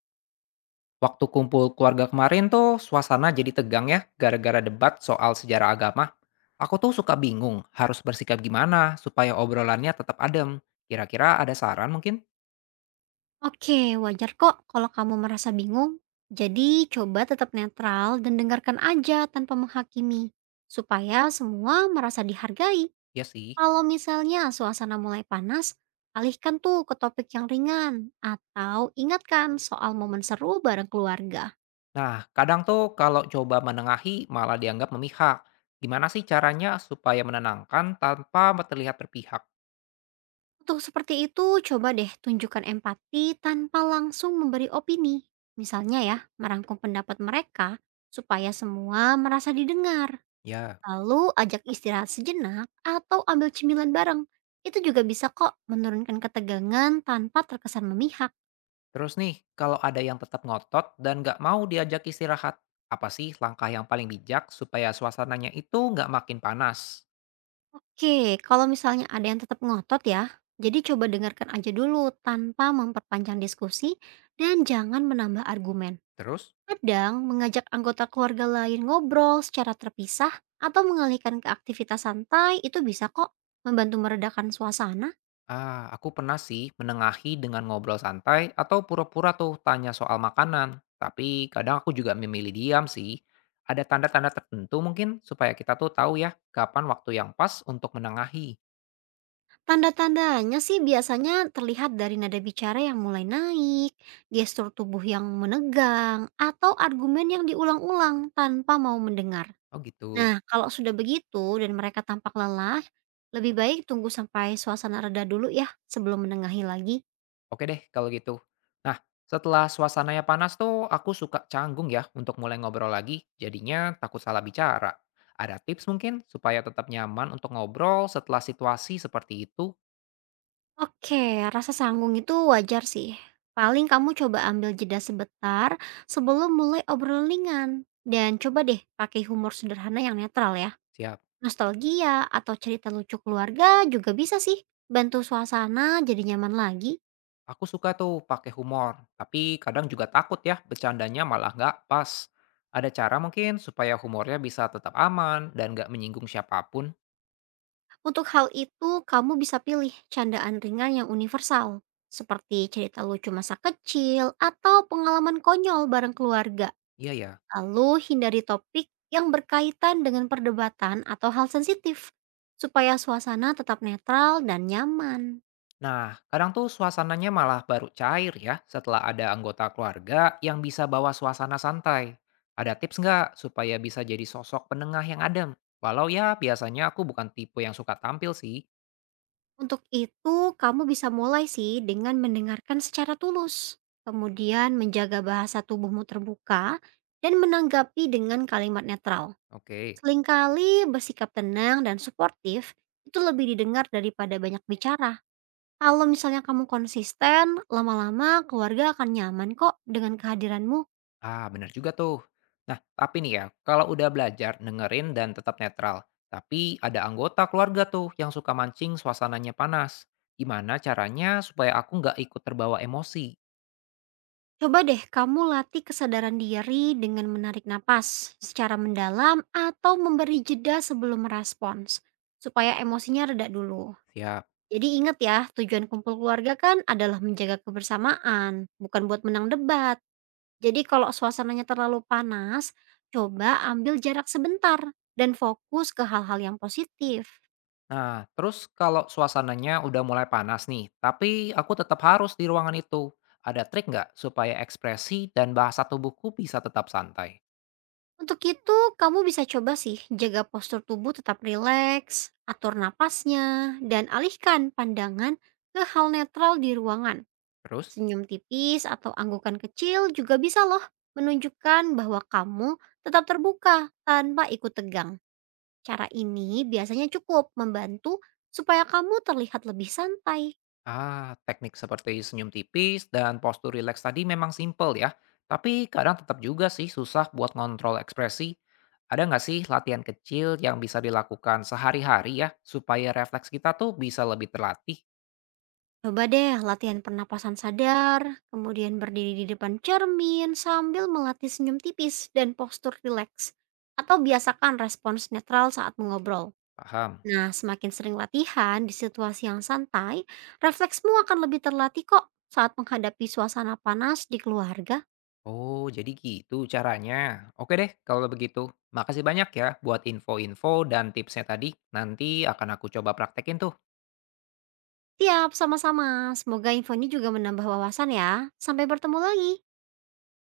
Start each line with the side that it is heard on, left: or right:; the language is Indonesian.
left: Waktu kumpul keluarga kemarin tuh suasana jadi tegang ya gara-gara debat soal sejarah agama. Aku tuh suka bingung harus bersikap gimana supaya obrolannya tetap adem. Kira-kira ada saran mungkin?
right: Oke, wajar kok kalau kamu merasa bingung. Jadi, coba tetap netral dan dengarkan aja tanpa menghakimi, supaya semua merasa dihargai.
left: Ya sih.
right: Kalau misalnya suasana mulai panas, alihkan tuh ke topik yang ringan atau ingatkan soal momen seru bareng keluarga.
left: Nah, kadang tuh kalau coba menengahi malah dianggap memihak. Gimana sih caranya supaya menenangkan tanpa terlihat berpihak?
right: Untuk seperti itu, coba deh tunjukkan empati tanpa langsung memberi opini. Misalnya ya, merangkum pendapat mereka supaya semua merasa didengar.
left: Ya.
right: Lalu ajak istirahat sejenak atau ambil cemilan bareng. Itu juga bisa kok menurunkan ketegangan tanpa terkesan memihak.
left: Terus nih, kalau ada yang tetap ngotot dan nggak mau diajak istirahat, apa sih langkah yang paling bijak supaya suasananya itu nggak makin panas?
right: Oke, kalau misalnya ada yang tetap ngotot ya, jadi coba dengarkan aja dulu tanpa memperpanjang diskusi dan jangan menambah argumen.
left: Terus?
right: Kadang mengajak anggota keluarga lain ngobrol secara terpisah atau mengalihkan ke aktivitas santai itu bisa kok membantu meredakan suasana.
left: Ah, aku pernah sih menengahi dengan ngobrol santai atau pura-pura tuh tanya soal makanan. Tapi kadang aku juga memilih diam sih. Ada tanda-tanda tertentu mungkin supaya kita tuh tahu ya kapan waktu yang pas untuk menengahi.
right: Tanda-tandanya sih biasanya terlihat dari nada bicara yang mulai naik, gestur tubuh yang menegang, atau argumen yang diulang-ulang tanpa mau mendengar.
left: Oh gitu.
right: Nah, kalau sudah begitu dan mereka tampak lelah, lebih baik tunggu sampai suasana reda dulu ya sebelum menengahi lagi.
left: Oke deh kalau gitu. Nah, setelah suasananya panas tuh aku suka canggung ya untuk mulai ngobrol lagi. Jadinya takut salah bicara. Ada tips mungkin supaya tetap nyaman untuk ngobrol setelah situasi seperti itu?
right: Oke, rasa sanggung itu wajar sih. Paling kamu coba ambil jeda sebentar sebelum mulai obrolan ringan. Dan coba deh pakai humor sederhana yang netral ya.
left: Siap.
right: Nostalgia atau cerita lucu keluarga juga bisa sih bantu suasana jadi nyaman lagi.
left: Aku suka tuh pakai humor, tapi kadang juga takut ya bercandanya malah nggak pas. Ada cara mungkin supaya humornya bisa tetap aman dan nggak menyinggung siapapun?
right: Untuk hal itu, kamu bisa pilih candaan ringan yang universal, seperti cerita lucu masa kecil atau pengalaman konyol bareng keluarga.
left: Iya ya.
right: Lalu hindari topik yang berkaitan dengan perdebatan atau hal sensitif, supaya suasana tetap netral dan nyaman.
left: Nah, kadang tuh suasananya malah baru cair ya setelah ada anggota keluarga yang bisa bawa suasana santai. Ada tips nggak supaya bisa jadi sosok penengah yang adem? Walau ya biasanya aku bukan tipe yang suka tampil sih.
right: Untuk itu, kamu bisa mulai sih dengan mendengarkan secara tulus, kemudian menjaga bahasa tubuhmu terbuka, dan menanggapi dengan kalimat netral.
left: Oke.
right: Selingkali bersikap tenang dan suportif itu lebih didengar daripada banyak bicara. Kalau misalnya kamu konsisten, lama-lama keluarga akan nyaman kok dengan kehadiranmu.
left: Ah, benar juga tuh. Nah, tapi nih ya, kalau udah belajar dengerin dan tetap netral, tapi ada anggota keluarga tuh yang suka mancing suasananya panas. Gimana caranya supaya aku nggak ikut terbawa emosi?
right: Coba deh kamu latih kesadaran diri dengan menarik napas secara mendalam atau memberi jeda sebelum merespons, supaya emosinya reda dulu.
left: Siap.
right: Jadi ingat ya, tujuan kumpul keluarga kan adalah menjaga kebersamaan, bukan buat menang debat. Jadi kalau suasananya terlalu panas, coba ambil jarak sebentar dan fokus ke hal-hal yang positif.
left: Nah, terus kalau suasananya udah mulai panas nih, tapi aku tetap harus di ruangan itu. Ada trik nggak supaya ekspresi dan bahasa tubuhku bisa tetap santai?
right: Untuk itu, kamu bisa coba sih jaga postur tubuh tetap rileks, atur napasnya, dan alihkan pandangan ke hal netral di ruangan.
left: Terus?
right: Senyum tipis atau anggukan kecil juga bisa loh menunjukkan bahwa kamu tetap terbuka tanpa ikut tegang. Cara ini biasanya cukup membantu supaya kamu terlihat lebih santai.
left: Ah, teknik seperti senyum tipis dan postur rileks tadi memang simpel ya, tapi kadang tetap juga sih susah buat ngontrol ekspresi. Ada nggak sih latihan kecil yang bisa dilakukan sehari-hari ya, supaya refleks kita tuh bisa lebih terlatih?
right: Coba deh latihan pernapasan sadar, kemudian berdiri di depan cermin sambil melatih senyum tipis dan postur rileks. Atau biasakan respons netral saat mengobrol.
left: Paham?
right: Nah, semakin sering latihan di situasi yang santai, refleksmu akan lebih terlatih kok saat menghadapi suasana panas di keluarga.
left: Oh, jadi gitu caranya. Oke deh, kalau begitu. Makasih banyak ya buat info-info dan tipsnya tadi. Nanti akan aku coba praktekin tuh.
right: Tiap sama-sama. Semoga infonya juga menambah wawasan ya. Sampai bertemu lagi.